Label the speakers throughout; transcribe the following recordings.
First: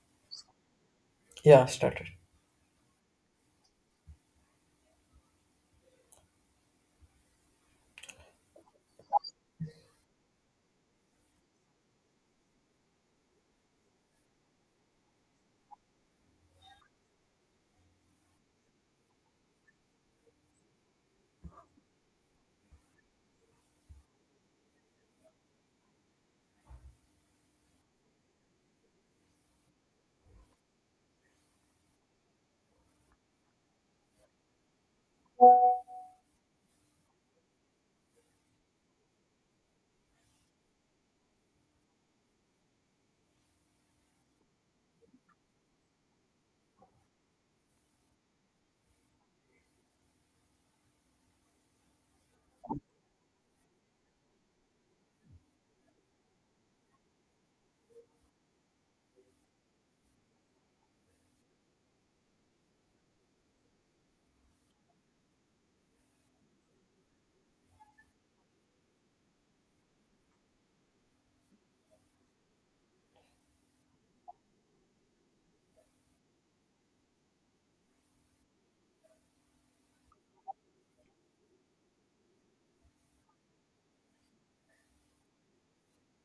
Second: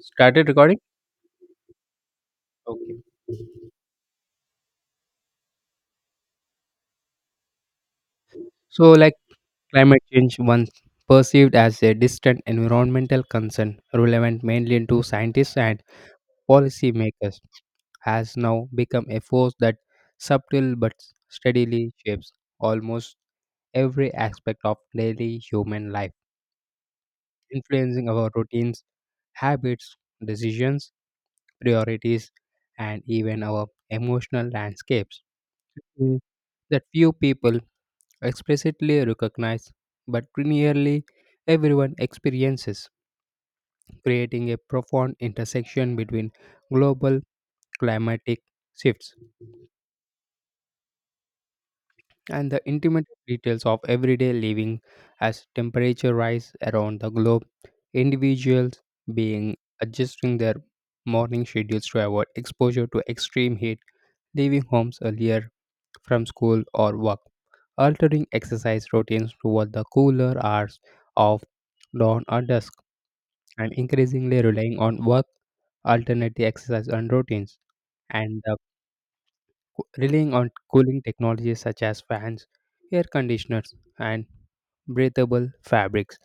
Speaker 1: Started recording?
Speaker 2: Yeah, started.
Speaker 1: Okay. So, like Climate change, once perceived as a distant environmental concern relevant mainly to scientists and policymakers, has now become a force that subtle but steadily shapes almost every aspect of daily human life, influencing our routines, habits, decisions, priorities, and even our emotional landscapes. Mm. That few people explicitly recognized, but nearly everyone experiences, creating a profound intersection between global climatic shifts and the intimate details of everyday living as temperature rise around the globe, individuals being adjusting their morning schedules to avoid exposure to extreme heat, leaving homes earlier from school or work, altering exercise routines toward the cooler hours of dawn or dusk, and increasingly relying on work alternative exercise and routines, and the relying on cooling technologies such as fans, air conditioners, and breathable fabrics,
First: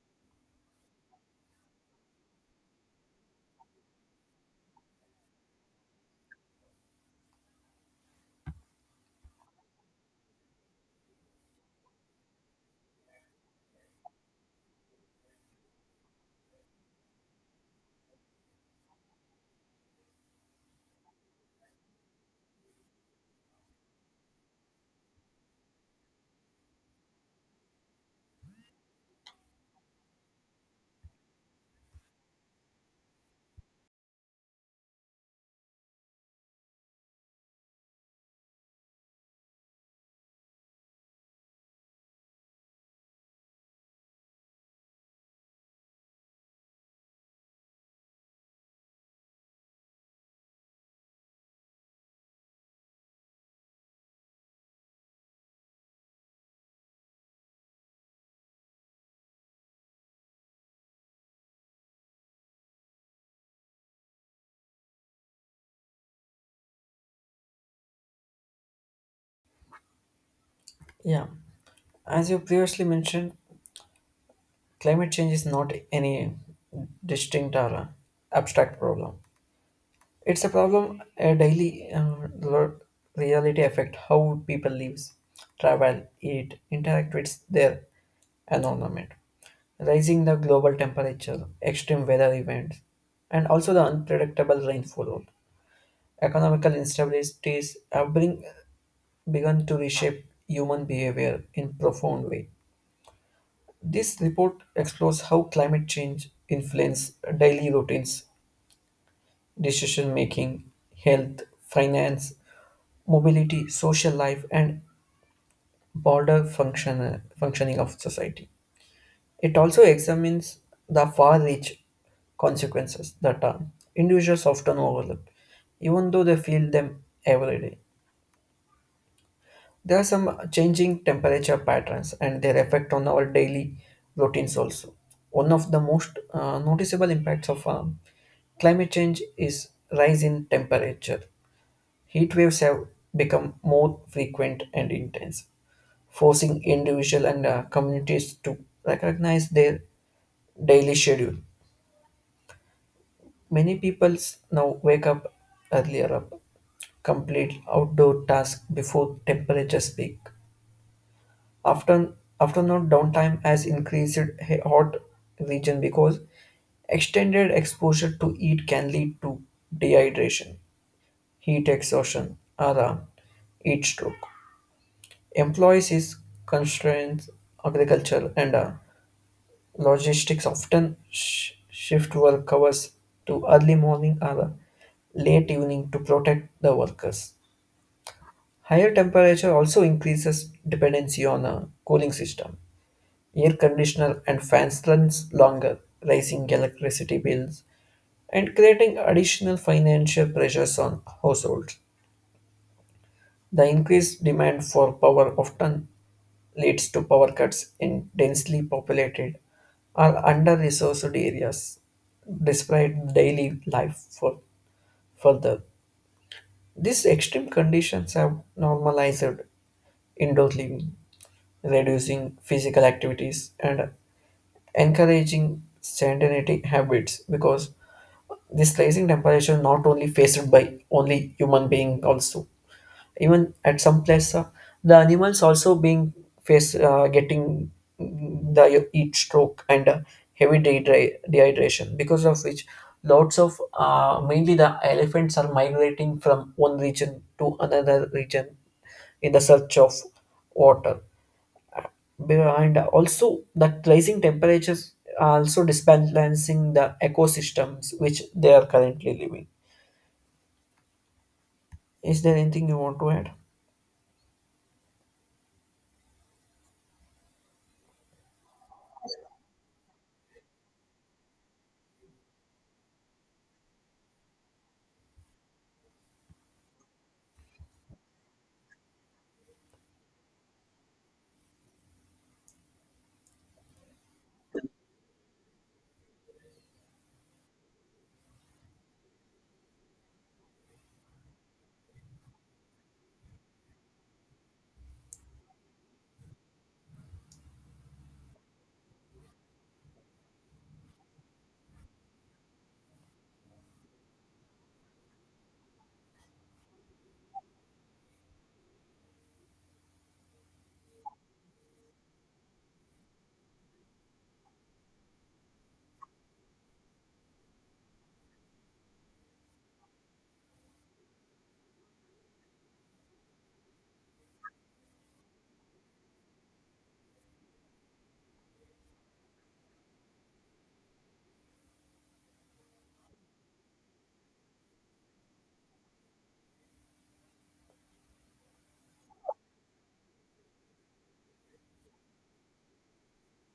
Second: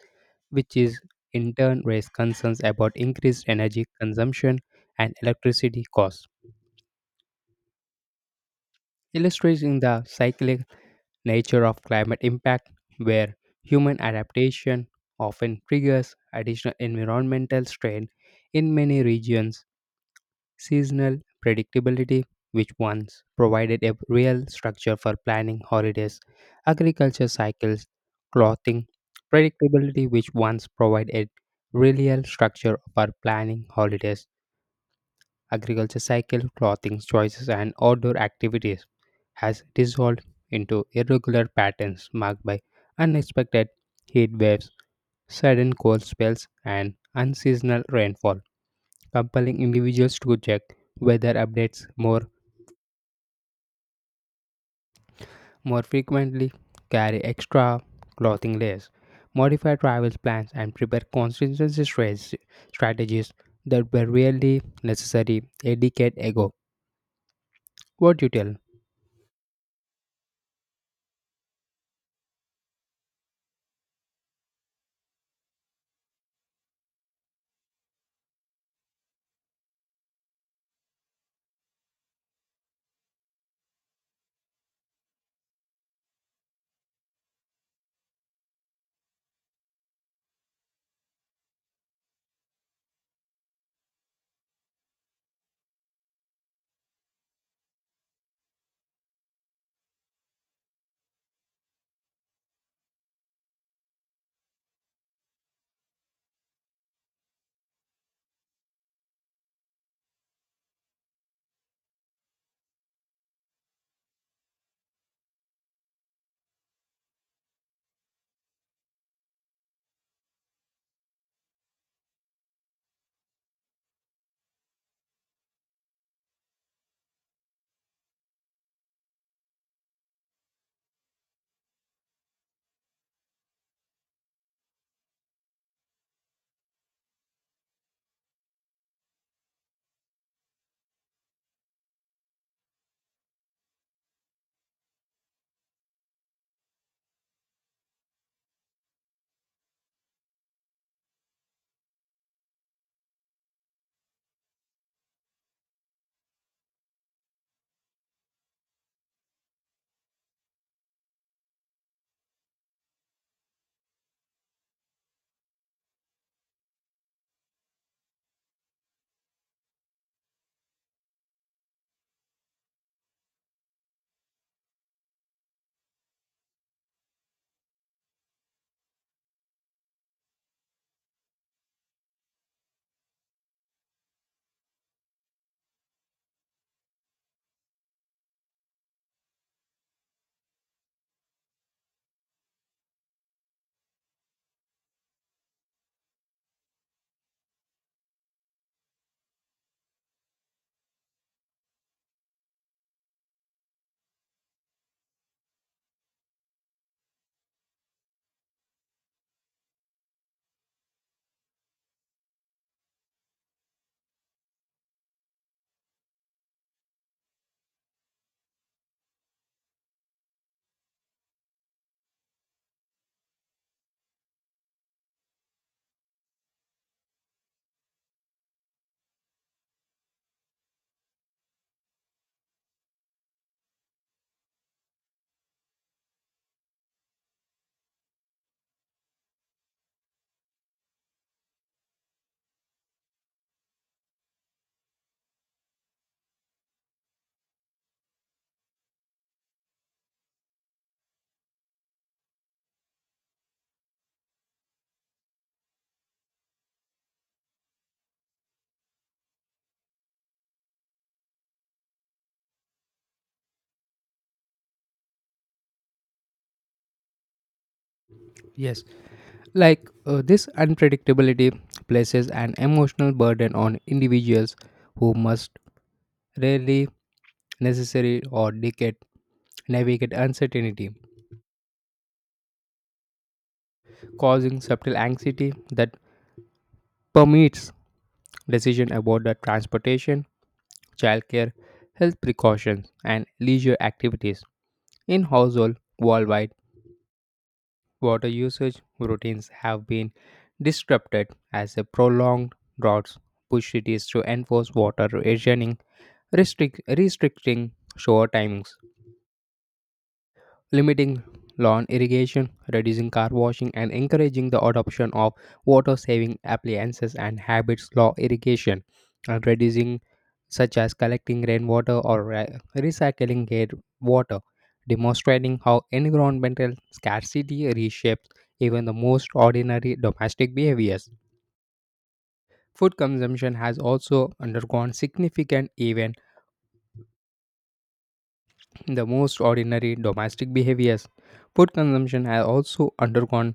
Speaker 1: which is in turn raise concerns about increased energy consumption and electricity costs, illustrating the cyclic nature of climate impact, where human adaptation often triggers additional environmental strain in many regions, seasonal predictability, which once provided a real structure for planning holidays, agriculture cycles, clothing, predictability, which once provided real structure for planning holidays agriculture cycle, clothing choices, and outdoor activities has dissolved into irregular patterns marked by unexpected heat waves, sudden cold spells, and unseasonal rainfall, compelling individuals to check weather updates more frequently, carry extra clothing layers, modify travel plans, and prepare contingency strategies that were really necessary a decade ago. What do you tell?
Speaker 2: Yeah. As you previously mentioned, climate change is not any distinct or abstract problem. It's a problem a daily reality affect how people lives, travel, eat, interact with their environment. Rising the global temperature, extreme weather events, and also the unpredictable rainfall. Economical instabilities have begun to reshape human behavior in profound way. This report explores how climate change influences daily routines, decision making, health, finance, mobility, social life, and broader functioning of society. It also examines the far reach consequences that individuals often overlook, even though they feel them every day. There are some changing temperature patterns and their effect on our daily routines also. One of the most noticeable impacts of climate change is rise in temperature. Heat waves have become more frequent and intense, forcing individual and communities to recognize their daily schedule. Many people now wake up earlier up, complete outdoor tasks before temperatures peak. After afternoon downtime has increased hot region because extended exposure to heat can lead to dehydration, heat exhaustion, or heat stroke. Employees is constraints, agriculture and logistics often shift work hours to early morning or late evening to protect the workers. Higher temperature also increases dependency on a cooling system, air conditioner and fans runs longer, raising electricity bills and creating additional financial pressures on households. The increased demand for power often leads to power cuts in densely populated or under-resourced areas, despite daily life for further. These extreme conditions have normalized indoor living, reducing physical activities and encouraging sedentary habits because this rising temperature not only faced by only human being also, even at some place the animals also being face getting the heat stroke and heavy dehydration, because of which lots of mainly the elephants are migrating from one region to another region in the search of water. Behind also that rising temperatures are also disbalancing the ecosystems which they are currently living. Is there anything you want to add?
Speaker 1: Yes, this unpredictability places an emotional burden on individuals who must rarely necessary or decade navigate uncertainty, causing subtle anxiety that permeates decision about the transportation, childcare, health precautions, and leisure activities. In household worldwide, water usage routines have been disrupted as a prolonged droughts push cities to enforce water rationing restricting shower timings, limiting lawn irrigation, reducing car washing, and encouraging the adoption of water saving appliances and habits law irrigation, and reducing such as collecting rainwater or recycling gate water, demonstrating how environmental scarcity reshapes even the most ordinary domestic behaviors. Food consumption has also undergone significant even the most ordinary domestic behaviors, food consumption has also undergone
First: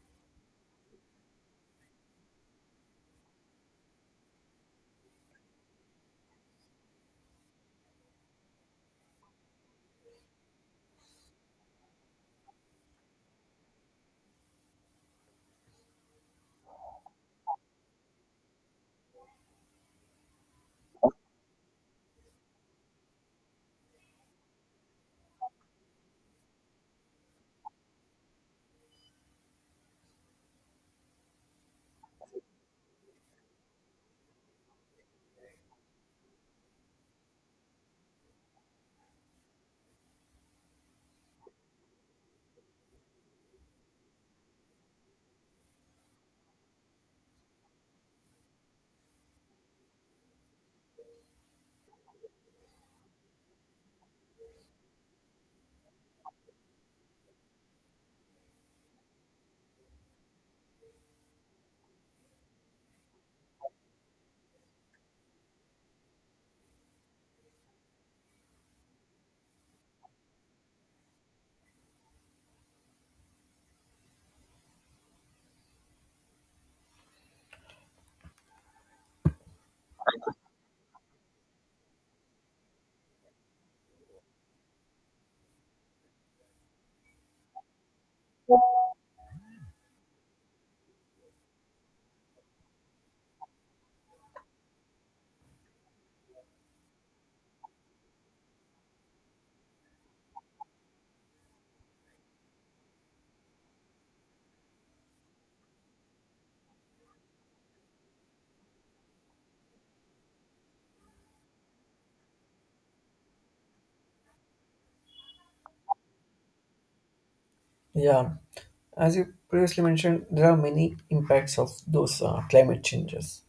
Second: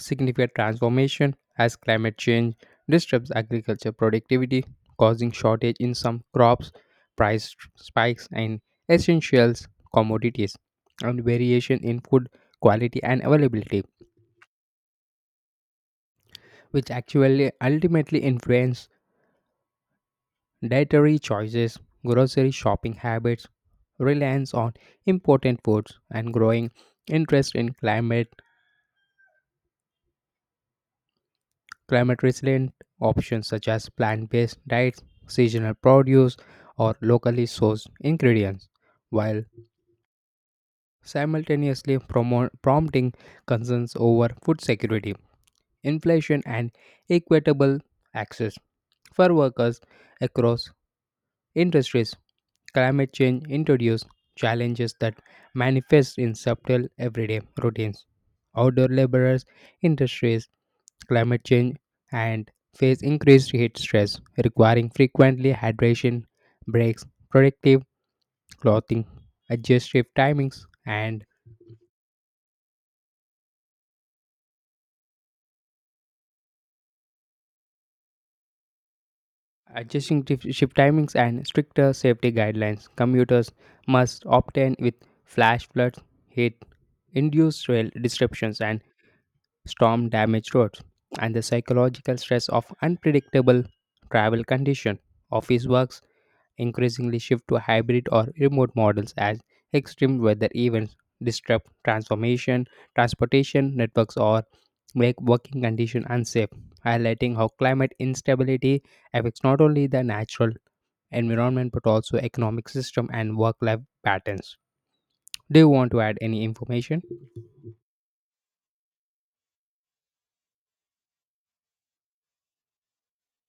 Speaker 1: significant transformation as climate change disrupts agriculture productivity, causing shortage in some crops, price spikes in essentials commodities, and variation in food quality and availability, which actually ultimately influence dietary choices, grocery shopping habits, reliance on important foods, and growing interest in climate climate resilient options such as plant based diets, seasonal produce, or locally sourced ingredients, while simultaneously prompting concerns over food security, inflation, and equitable access. For workers across industries, climate change introduces challenges that manifest in subtle everyday routines. Outdoor laborers, industries, climate change, and face increased heat stress, requiring frequently hydration, breaks, protective clothing, adjust shift timings, and adjusting shift timings and stricter safety guidelines. Commuters must obtain with flash floods, heat induced rail disruptions, and storm damaged roads, and the psychological stress of unpredictable travel condition. Office works increasingly shift to hybrid or remote models as extreme weather events disrupt transportation networks, or make working conditions unsafe, highlighting how climate instability affects not only the natural environment but also economic system and work-life patterns. Do you want to add any information?
Speaker 2: Yeah, as you previously mentioned, there are many impacts of those climate changes,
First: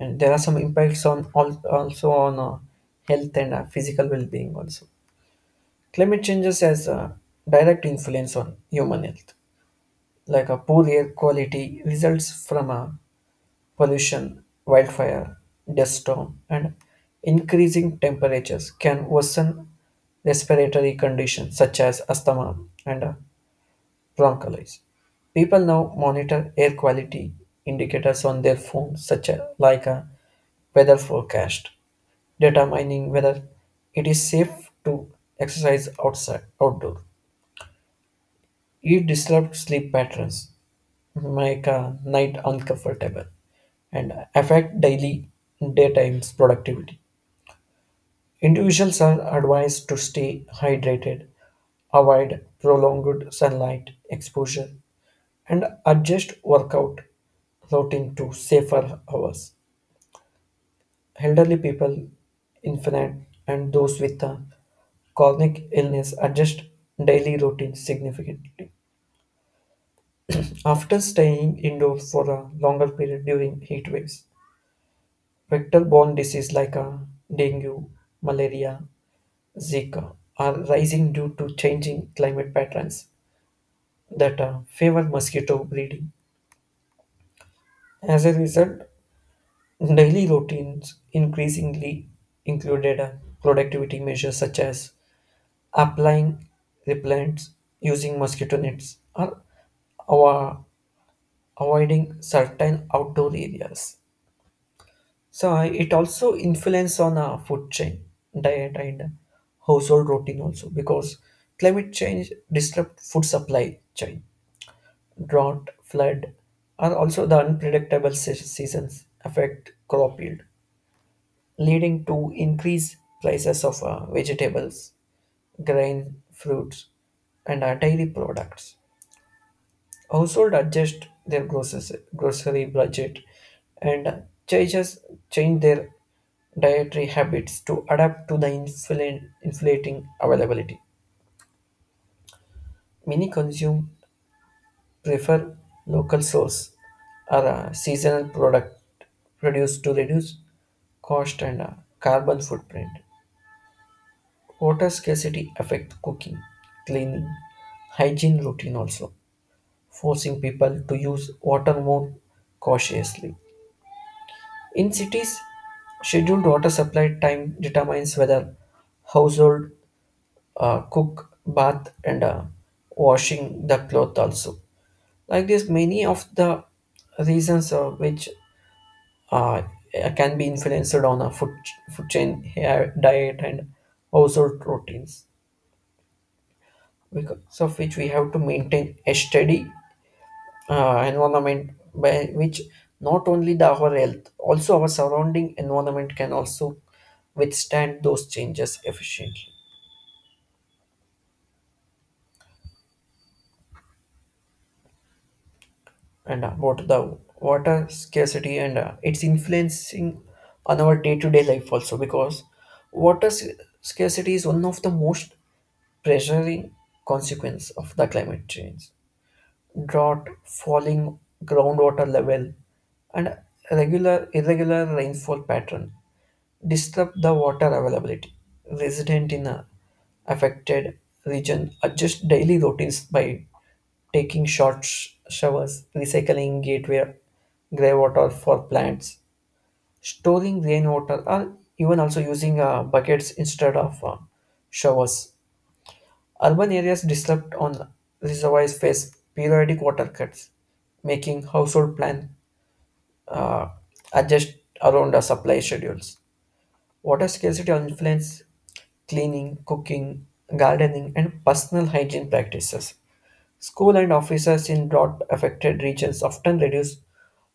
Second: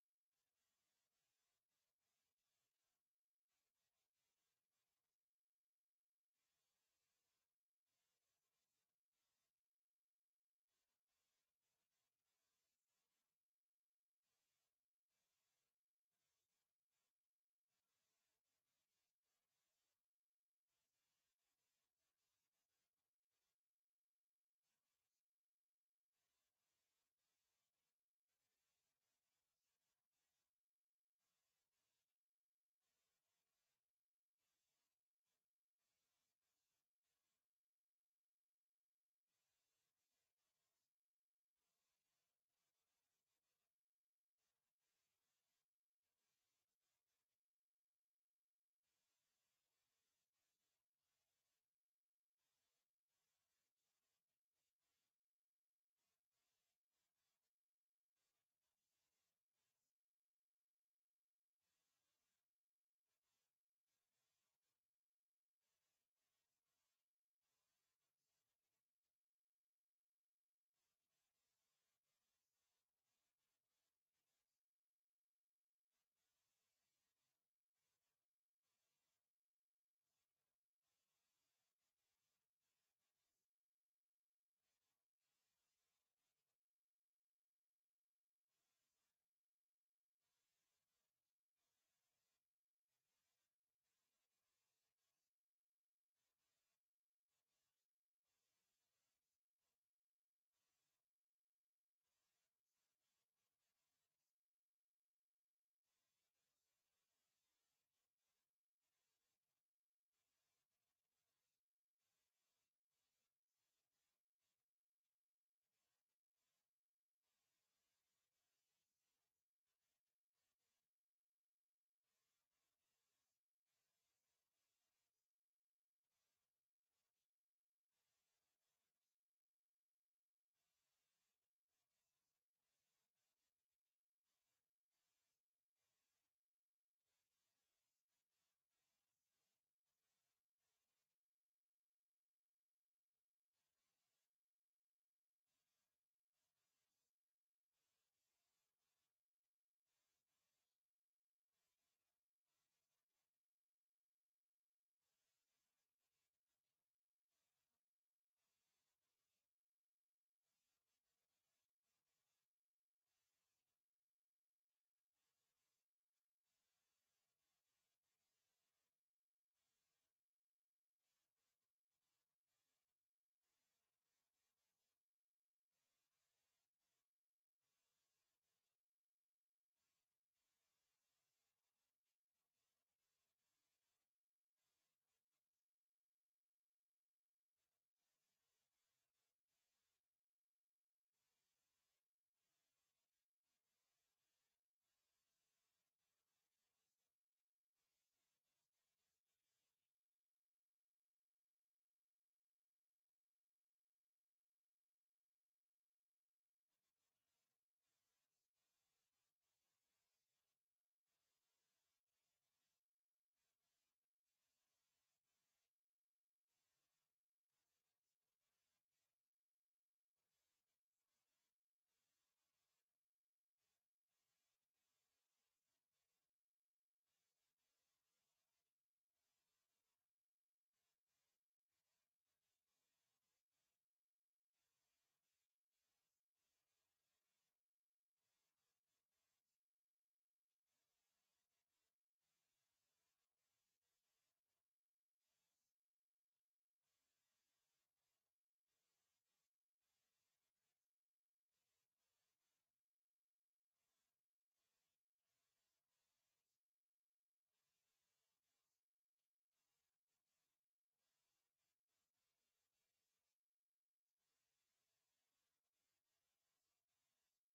Speaker 2: and there are some impacts on also on health and physical well-being also. Climate changes has a direct influence on human health, like a poor air quality results from a pollution, wildfire, dust storm, and increasing temperatures can worsen respiratory conditions such as asthma and bronchitis. People now monitor air quality indicators on their phones, such as like a weather forecast, determining whether it is safe to exercise outside outdoor. It disrupts sleep patterns, make a night uncomfortable, and affect daily daytime's productivity. Individuals are advised to stay hydrated, avoid prolonged sunlight exposure, and adjust workout routine to safer hours. Elderly people, infant, and those with a chronic illness adjust daily routines significantly. After staying indoors for a longer period during heat waves, vector-borne diseases like dengue, malaria, Zika are rising due to changing climate patterns that favor mosquito breeding. As a result, daily routines increasingly included productivity measures such as applying repellents, using mosquito nets, or ava- avoiding certain outdoor areas. So it also influence on our food chain, diet and household routine also because climate change disrupt food supply chain, drought, flood, and also the unpredictable seasons affect crop yield, leading to increased prices of vegetables, grain, fruits, and dairy products. Household adjust their grocery budget and changes change their dietary habits to adapt to the inflating availability. Many consume prefer local source or seasonal product produced to reduce cost and carbon footprint. Water scarcity affects cooking, cleaning, hygiene routine also, forcing people to use water more cautiously. In cities, scheduled water supply time determines whether household cook, bath, and washing the cloth also. Like this, many of the reasons which uh, can be influenced on a food chain hair, diet and household routines, because of which we have to maintain a steady environment by which not only the our health also our surrounding environment can also withstand those changes efficiently and what the water scarcity and it's influencing on our day-to-day life also because water s- scarcity is one of the most pressuring consequence of the climate change, drought, falling groundwater level and regular irregular rainfall pattern disrupt the water availability. Resident in a affected region adjust daily routines by taking short showers, recycling gateway greywater for plants, storing rainwater, or even also using buckets instead of showers. Urban areas disrupt on reservoirs face periodic water cuts, making household plan uh, adjust around the supply schedules. Water scarcity influences cleaning, cooking, gardening, and personal hygiene practices. School and offices in drought affected regions often reduce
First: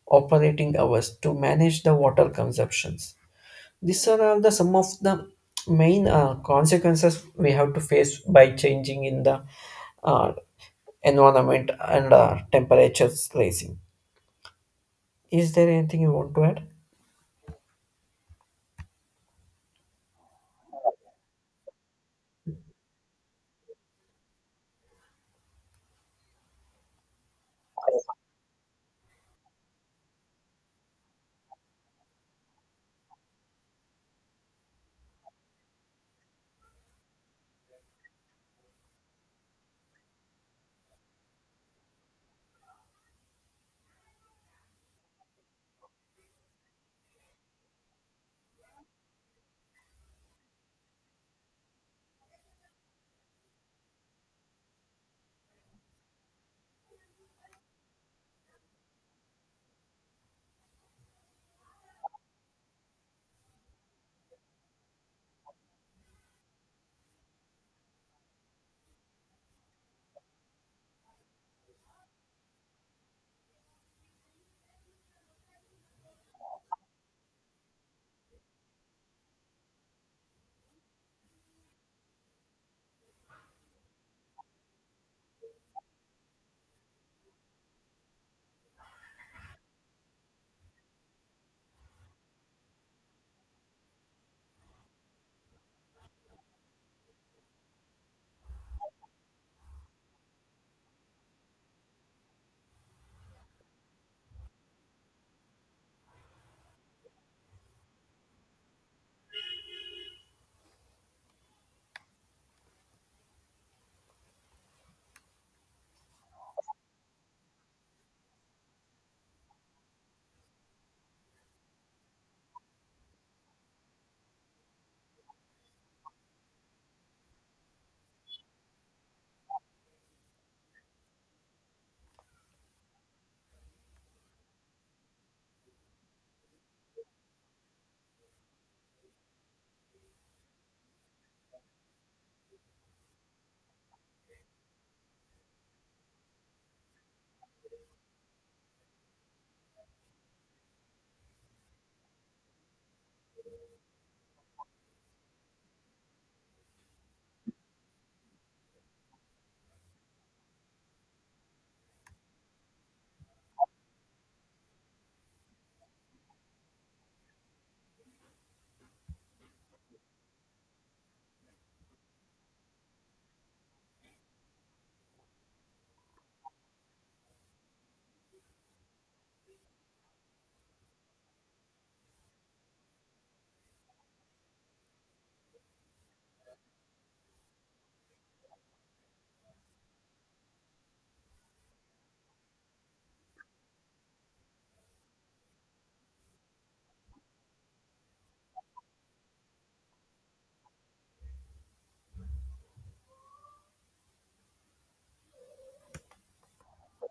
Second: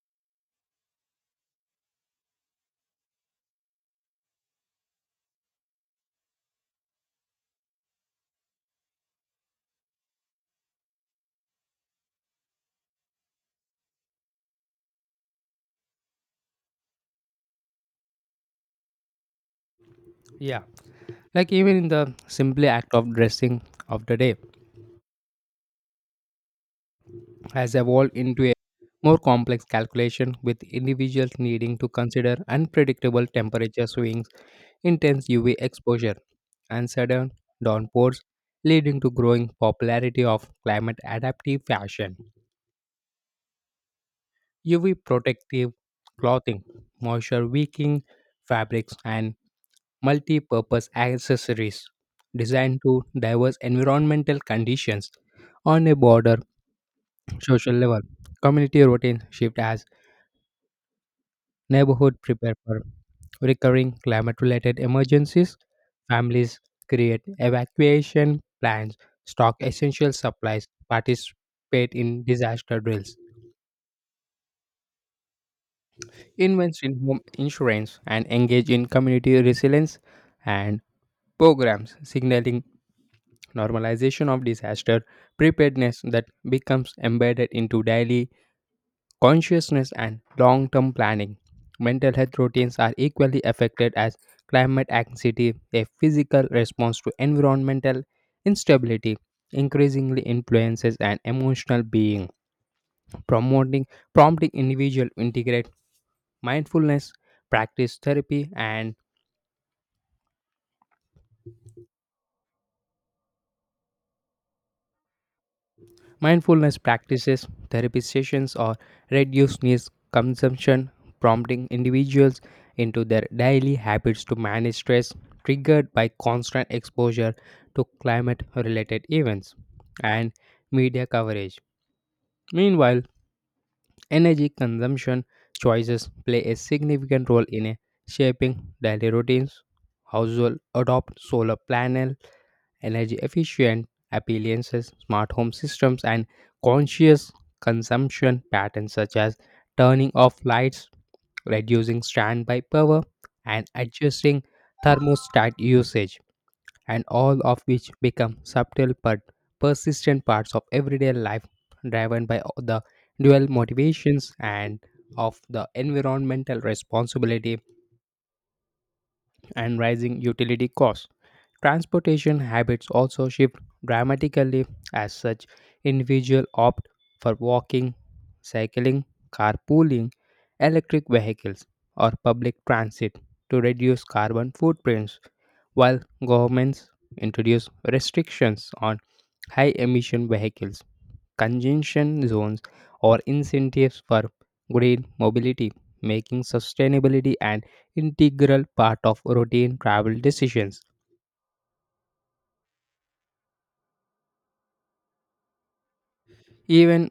Speaker 2: operating hours to manage the water consumptions. These are all the some of the main consequences we have to face by changing in the uh, environment and temperatures rising. Is there anything you want to add?
Speaker 1: Yeah, like even in the simply act of dressing of the day, has evolved into a more complex calculation with individuals needing to consider unpredictable temperature swings, intense UV exposure, and sudden downpours, leading to growing popularity of climate adaptive fashion. UV protective clothing, moisture wicking fabrics, and multi purpose accessories designed to diverse environmental conditions on a broader social level. Community routine shift has neighborhood prepare for recurring climate related emergencies. Families create evacuation plans, stock essential supplies, participate in disaster drills, invest in home insurance, and engage in community resilience and programs signaling normalization of disaster preparedness that becomes embedded into daily consciousness and long term planning. Mental health routines are equally affected as climate anxiety, a physical response to environmental instability, increasingly influences an emotional being, promoting prompting individual to integrate mindfulness, practice therapy and mindfulness practices, therapy sessions, or reduced news consumption, prompting individuals into their daily habits to manage stress triggered by constant exposure to climate related events and media coverage. Meanwhile, energy consumption choices play a significant role in shaping daily routines. Households adopt solar panel energy efficient appliances, smart home systems, and conscious consumption patterns such as turning off lights, reducing standby power, and adjusting thermostat usage, and all of which become subtle but persistent parts of everyday life driven by the dual motivations and of the environmental responsibility and rising utility costs. Transportation habits also shift dramatically as such individuals opt for walking, cycling, carpooling, electric vehicles, or public transit to reduce carbon footprints, while governments introduce restrictions on high emission vehicles congestion zones, or incentives for green mobility, making sustainability an integral part of routine travel decisions. Even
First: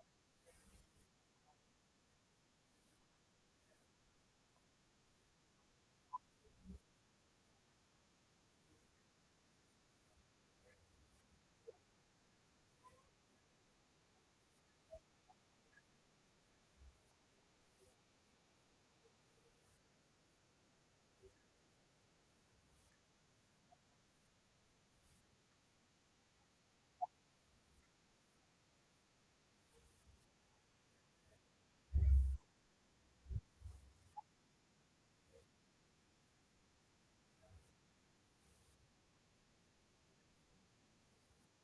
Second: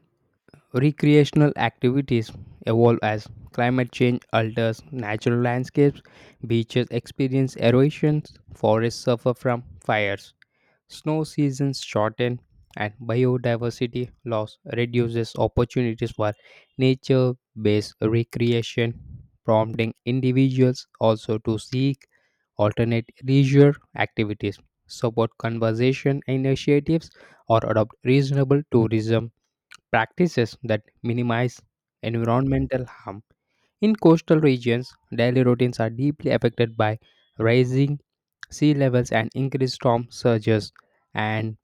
Speaker 1: recreational activities evolve as climate change alters natural landscapes, beaches experience erosions, forests suffer from fires, snow seasons shorten and biodiversity loss reduces opportunities for nature based recreation, prompting individuals also to seek alternate leisure activities, support conservation initiatives, or adopt reasonable tourism practices that minimize environmental harm. In coastal regions, daily routines are deeply affected by rising sea levels and increased storm surges and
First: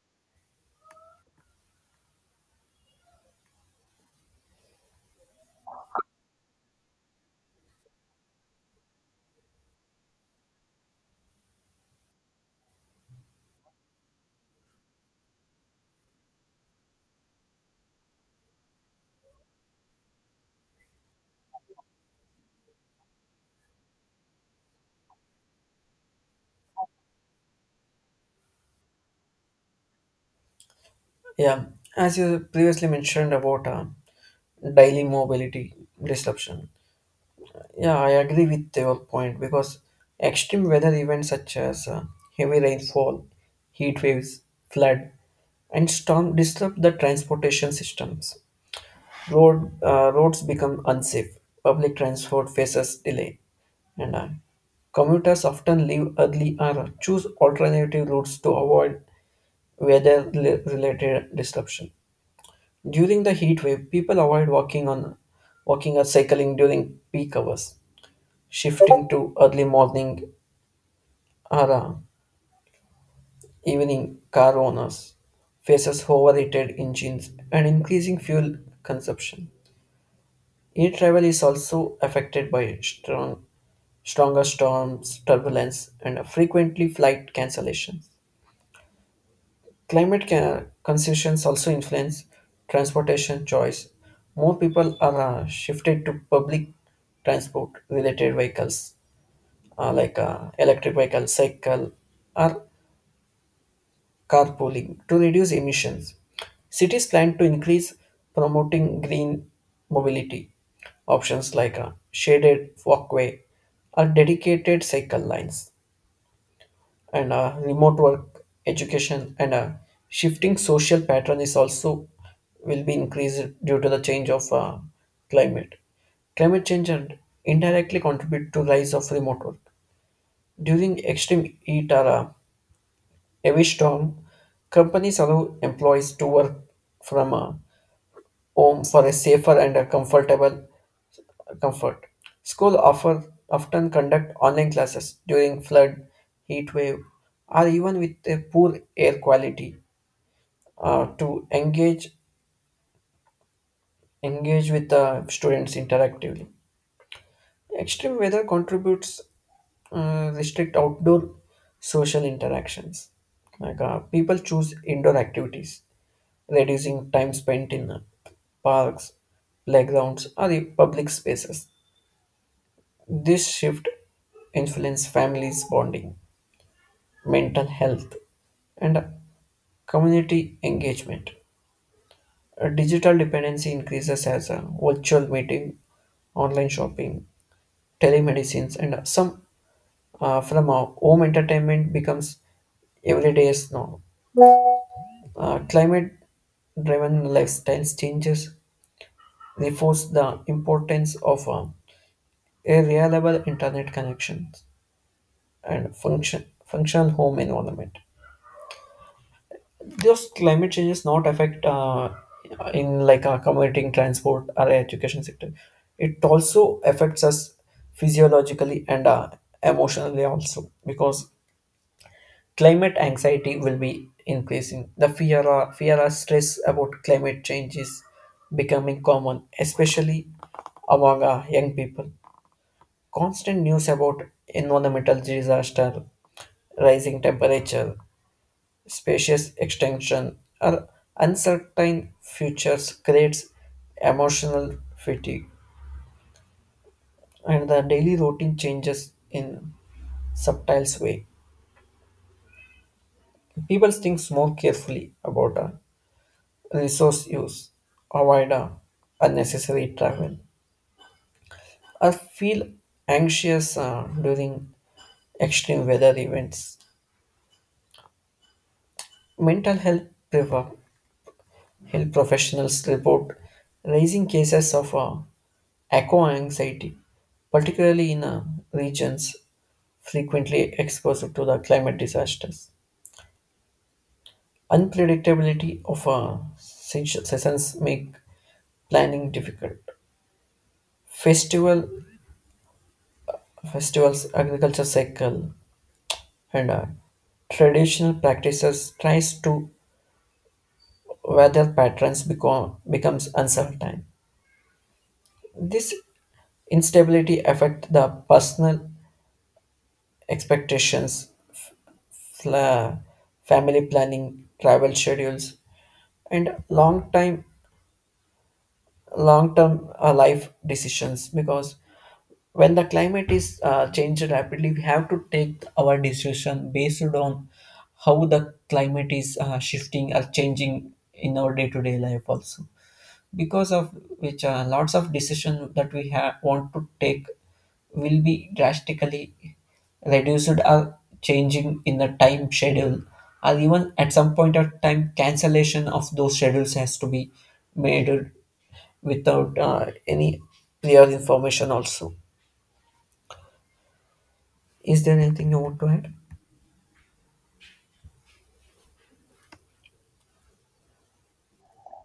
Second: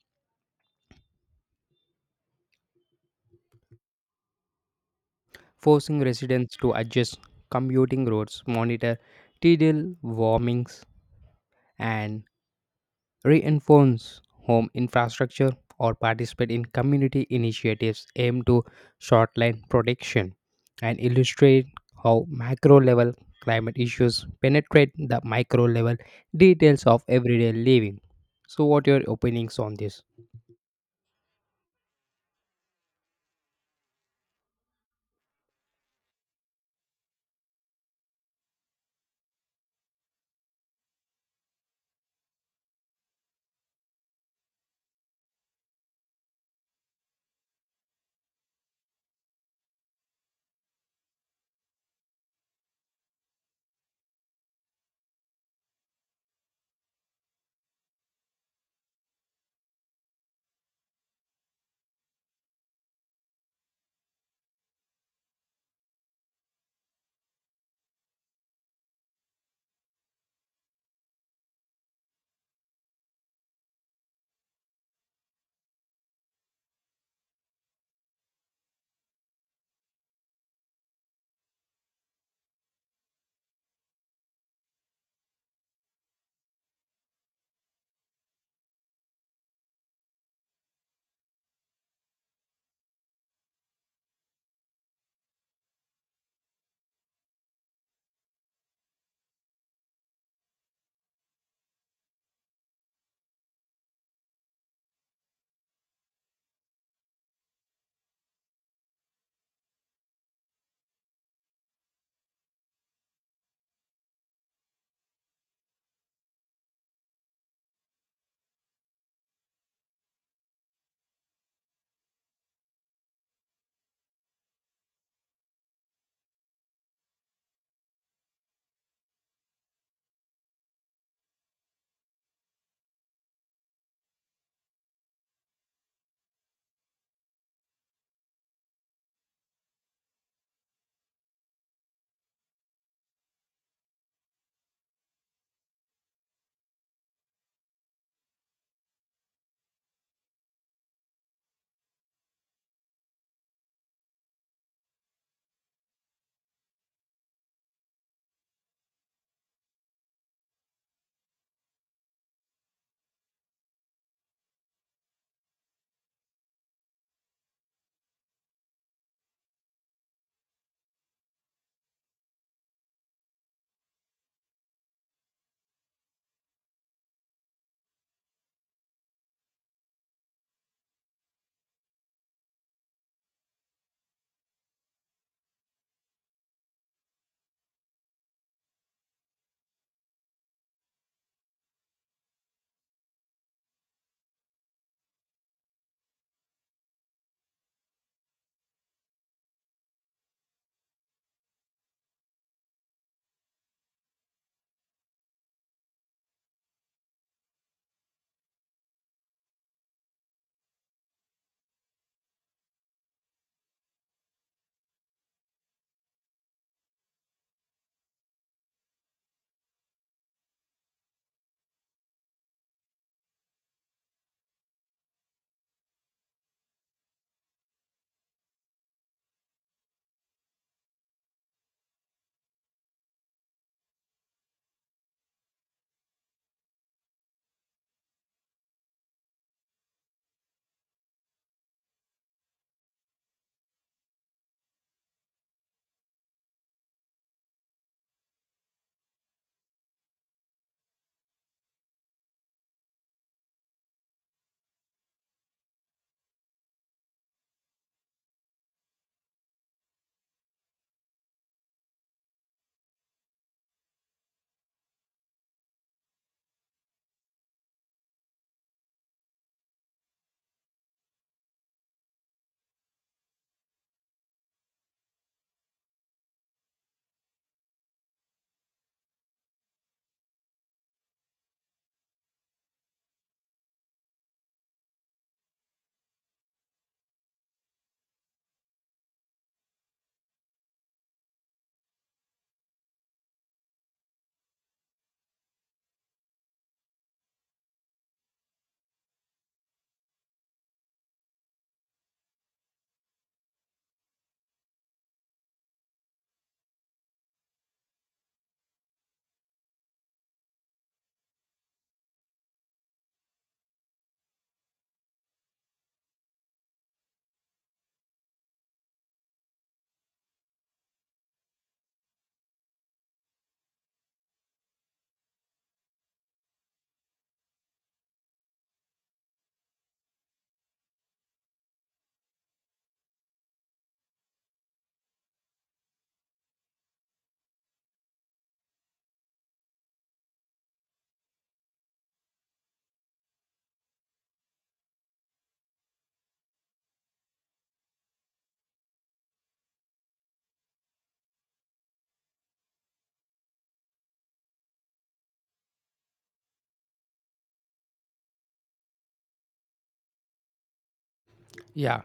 Speaker 1: forcing residents to adjust commuting routes, monitor tidal warmings, and reinforce home infrastructure or participate in community initiatives aimed to shortline protection and illustrate how macro level climate issues penetrate the micro level details of everyday living. So, what are your opinions on this?
Speaker 2: Yeah, as you previously mentioned about daily mobility disruption. Yeah, I agree with your point because extreme weather events such as heavy rainfall, heat waves, flood, and storm disrupt the transportation systems. Roads become unsafe. Public transport faces delay, and commuters often leave early or choose alternative routes to avoid weather-related disruption. During the heat wave, people avoid walking or cycling during peak hours, shifting to early morning or evening. Car owners faces overheated engines and increasing fuel consumption. Air travel is also affected by stronger storms, turbulence, and frequently flight cancellations. Concerns also influence transportation choice. More people are shifted to public transport related vehicles like electric vehicle, cycle, or carpooling to reduce emissions. Cities plan to increase promoting green mobility options like shaded walkway or dedicated cycle lines. And remote work education and shifting social pattern is also will be increased due to the change of climate climate change and indirectly contribute to rise of remote work during extreme heat or a heavy storm. Companies allow employees to work from home for a safer and a comfort. School offer often conduct online classes during flood, heat wave, or even with a poor air quality to engage with the students interactively. Extreme weather contributes restrict outdoor social interactions. Like people choose indoor activities, reducing time spent in parks, playgrounds, or the public spaces. This shift influences families' bonding, mental health, and community engagement. A digital dependency increases as a virtual meeting, online shopping, telemedicines, and some from our home entertainment becomes everyday's norm. Climate-driven lifestyles changes reinforce the importance of a reliable internet connection and functional home environment. Just climate changes not affect in like our commuting transport or education sector? It also affects us physiologically and emotionally also because climate anxiety will be increasing. The fear or stress about climate change is becoming common, especially among young people. Constant news about environmental disaster, rising temperature, spacious extension, or uncertain futures creates emotional fatigue, and the daily routine changes in subtle way. People think more carefully about resource use, avoid unnecessary travel, or feel anxious during extreme weather events. Mental health prevail. Health professionals report rising cases of echo anxiety, particularly in regions frequently exposed to the climate disasters. Unpredictability of seasons make planning difficult. Festival, Festivals, agriculture cycle, and traditional practices tries to weather patterns becomes uncertain. This instability affect the personal expectations, fla- family planning, travel schedules, and long term life decisions. Because when the climate is changed rapidly, we have to take our decision based on how the climate is shifting or changing in our day to day life also. Because of which lots of decision that we have want to take will be drastically reduced or changing in the time schedule, or even at some point of time cancellation of those schedules has to be made without any clear information also. Is there anything you want to add?
Speaker 1: Yeah,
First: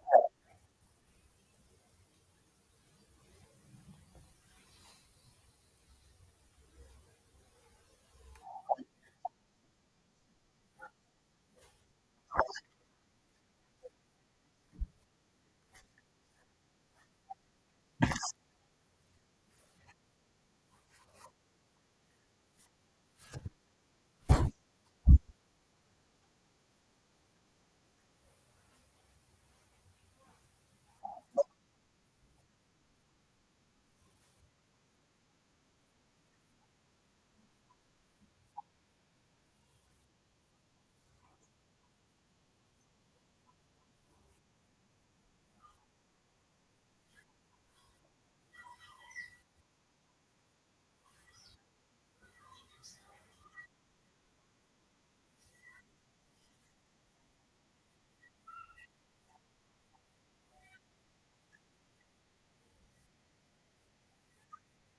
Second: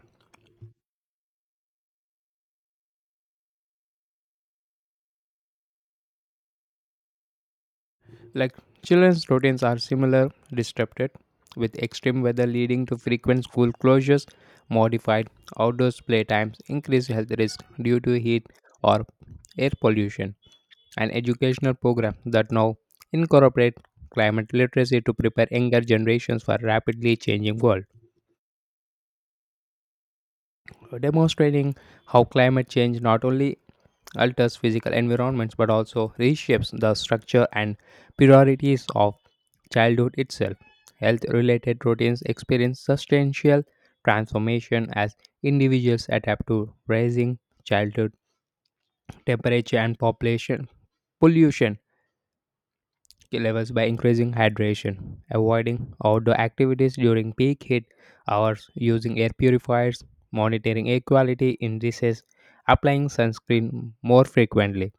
Speaker 1: like children's routines are similar, disrupted, with extreme weather leading to frequent school closures, modified outdoors playtimes, increased health risk due to heat or air pollution, and educational programs that now incorporate climate literacy to prepare younger generations for rapidly changing world, demonstrating how climate change not only alters physical environments but also reshapes the structure and priorities of childhood itself. Health related routines experience substantial transformation as individuals adapt to rising childhood temperature and population pollution levels by increasing hydration, avoiding outdoor activities during peak heat hours, using air purifiers, monitoring air quality indices, applying sunscreen more frequently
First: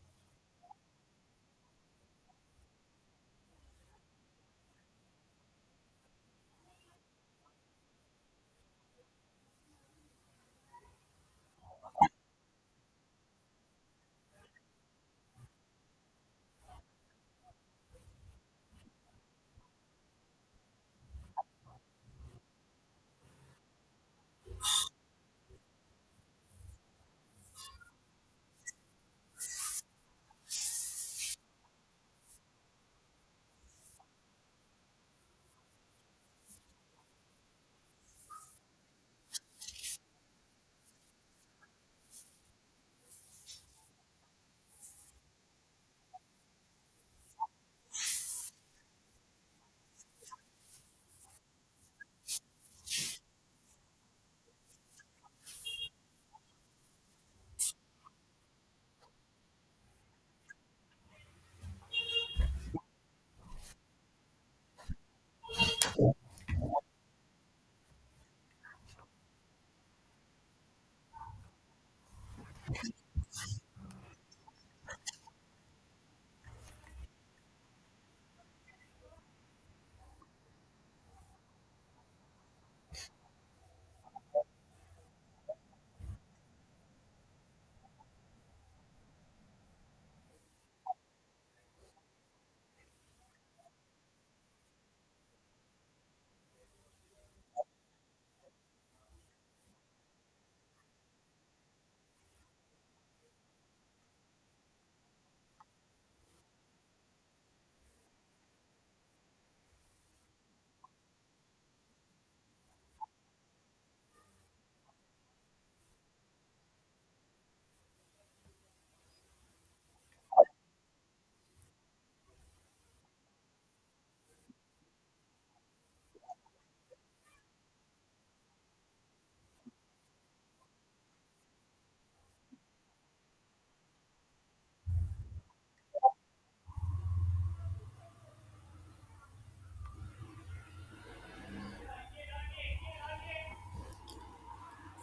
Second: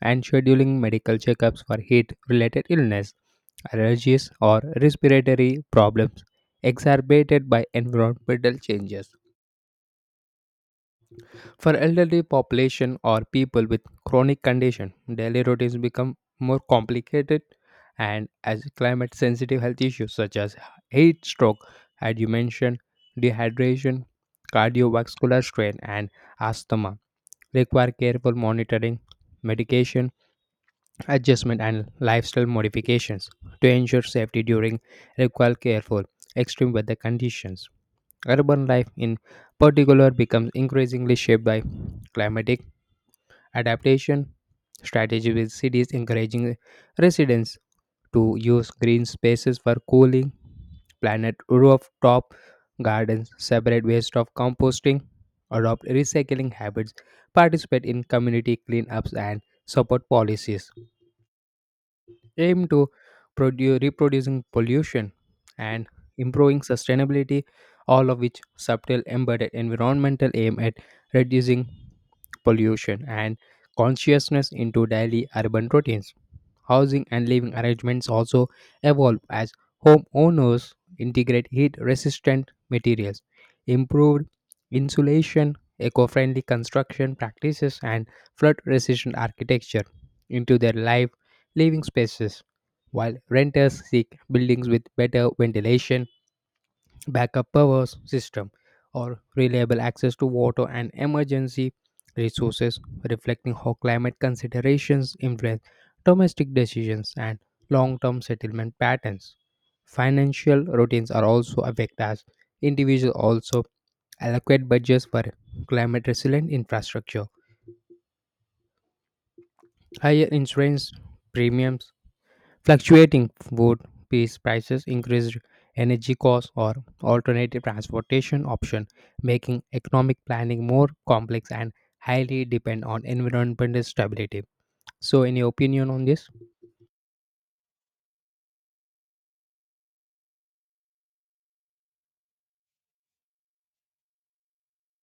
Speaker 1: and scheduling medical checkups for heat related illness, allergies, or respiratory problems exacerbated by environmental changes. For elderly population or people with chronic condition, daily routines become more complicated and as climate sensitive health issues such as heat stroke, as you mentioned, dehydration, cardiovascular strain and asthma require careful monitoring, medication adjustment and lifestyle modifications to ensure safety during require careful extreme weather conditions. Urban life in particular becomes increasingly shaped by climatic adaptation strategy with cities encouraging residents to use green spaces for cooling, planet rooftop gardens, separate waste of composting, adopt recycling habits, participate in community cleanups and support policies aim to reproducing pollution and improving sustainability, all of which subtle embedded environmental aim at reducing pollution and consciousness into daily urban routines. Housing and living arrangements also evolve as homeowners integrate heat resistant materials, improved insulation, eco friendly construction practices, and flood resistant architecture into their live living spaces, while renters seek buildings with better ventilation backup power system, or reliable access to water and emergency resources, reflecting how climate considerations influence domestic decisions and long term settlement patterns. Financial routines are also affected as individuals also allocate budgets for climate resilient infrastructure, higher insurance premiums, fluctuating food piece prices, increased energy costs, or alternative transportation option, making economic planning more complex and highly depend on environmental stability. So, any opinion on this?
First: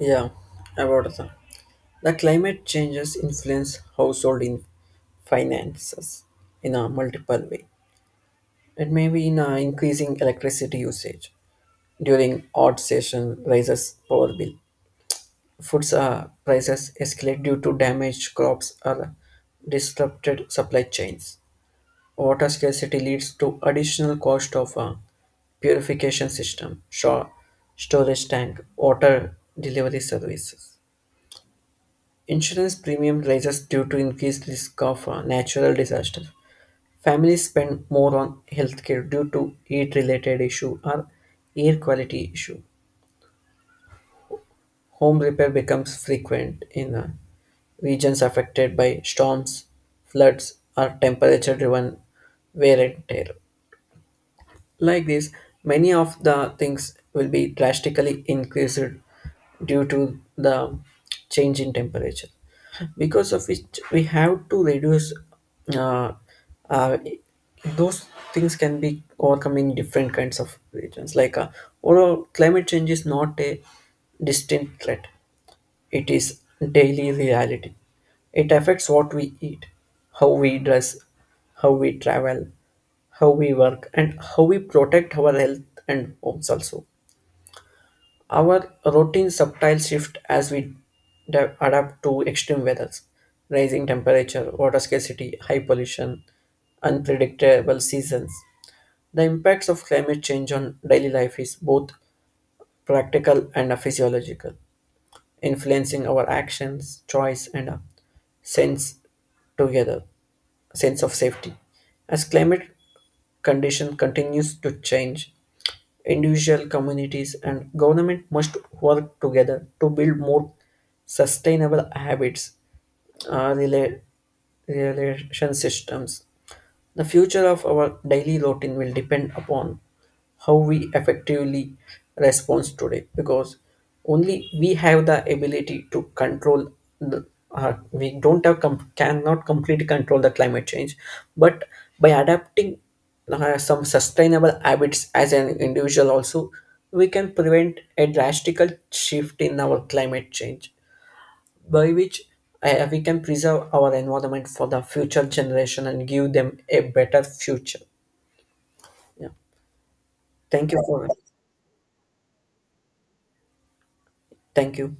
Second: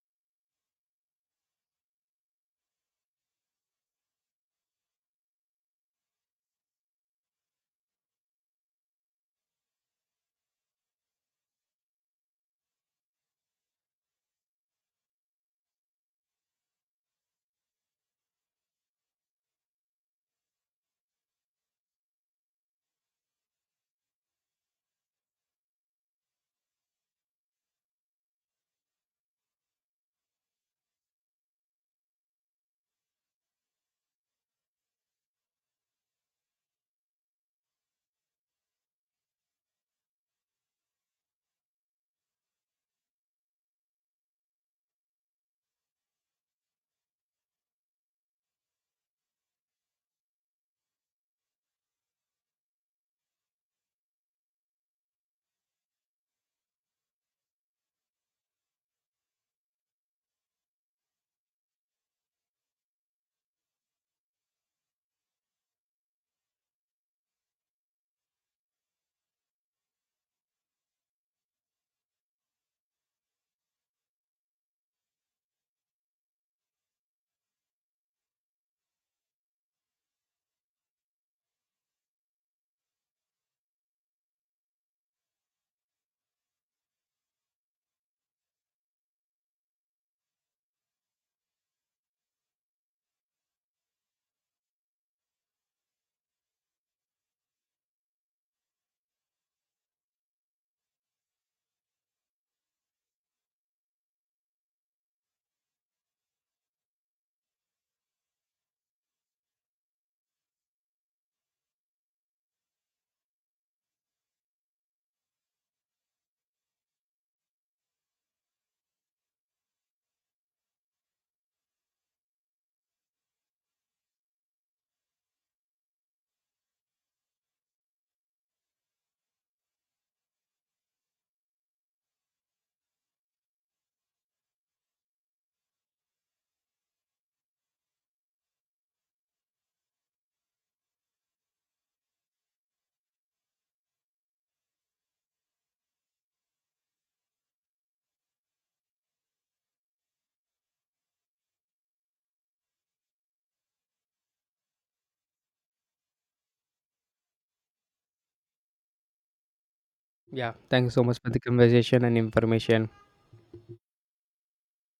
Speaker 2: Yeah, about the climate changes influence household in finances in a multiple way. It may be in increasing electricity usage during odd season raises power bill. Foods prices escalate due to damaged crops or disrupted supply chains. Water scarcity leads to additional cost of purification system, storage tank, water delivery services. Insurance premium rises due to increased risk of natural disaster. Families spend more on healthcare due to heat-related issue or air quality issue. Home repair becomes frequent in regions affected by storms, floods, or temperature-driven wear and tear. Like this, many of the things will be drastically increased due to the change in temperature, because of which we have to reduce. Uh, uh, those things can be overcome in different kinds of regions. Like overall, climate change is not a distinct threat; it is daily reality. It affects what we eat, how we dress, how we travel, how we work, and how we protect our health and homes also. Our routine subtle shift as we adapt to extreme weathers, rising temperature, water scarcity, high pollution, unpredictable seasons. The impacts of climate change on daily life is both practical and physiological influencing our actions, choice, and a sense together sense of safety. As climate condition continues to change, individual communities and government must work together to build more sustainable habits, uh, rela- relation systems. The future of our daily routine will depend upon how we effectively respond today because only we have the ability to control the we don't have com- cannot completely control the climate change, but by adapting some sustainable habits as an individual also, we can prevent a drastical shift in our climate change by which we can preserve our environment for the future generation and give them a better future. Yeah.
Speaker 1: Yeah,
Speaker 2: Thank you
Speaker 1: thank you so
Speaker 2: for
Speaker 1: much for the conversation and information.
Speaker 2: Thank you.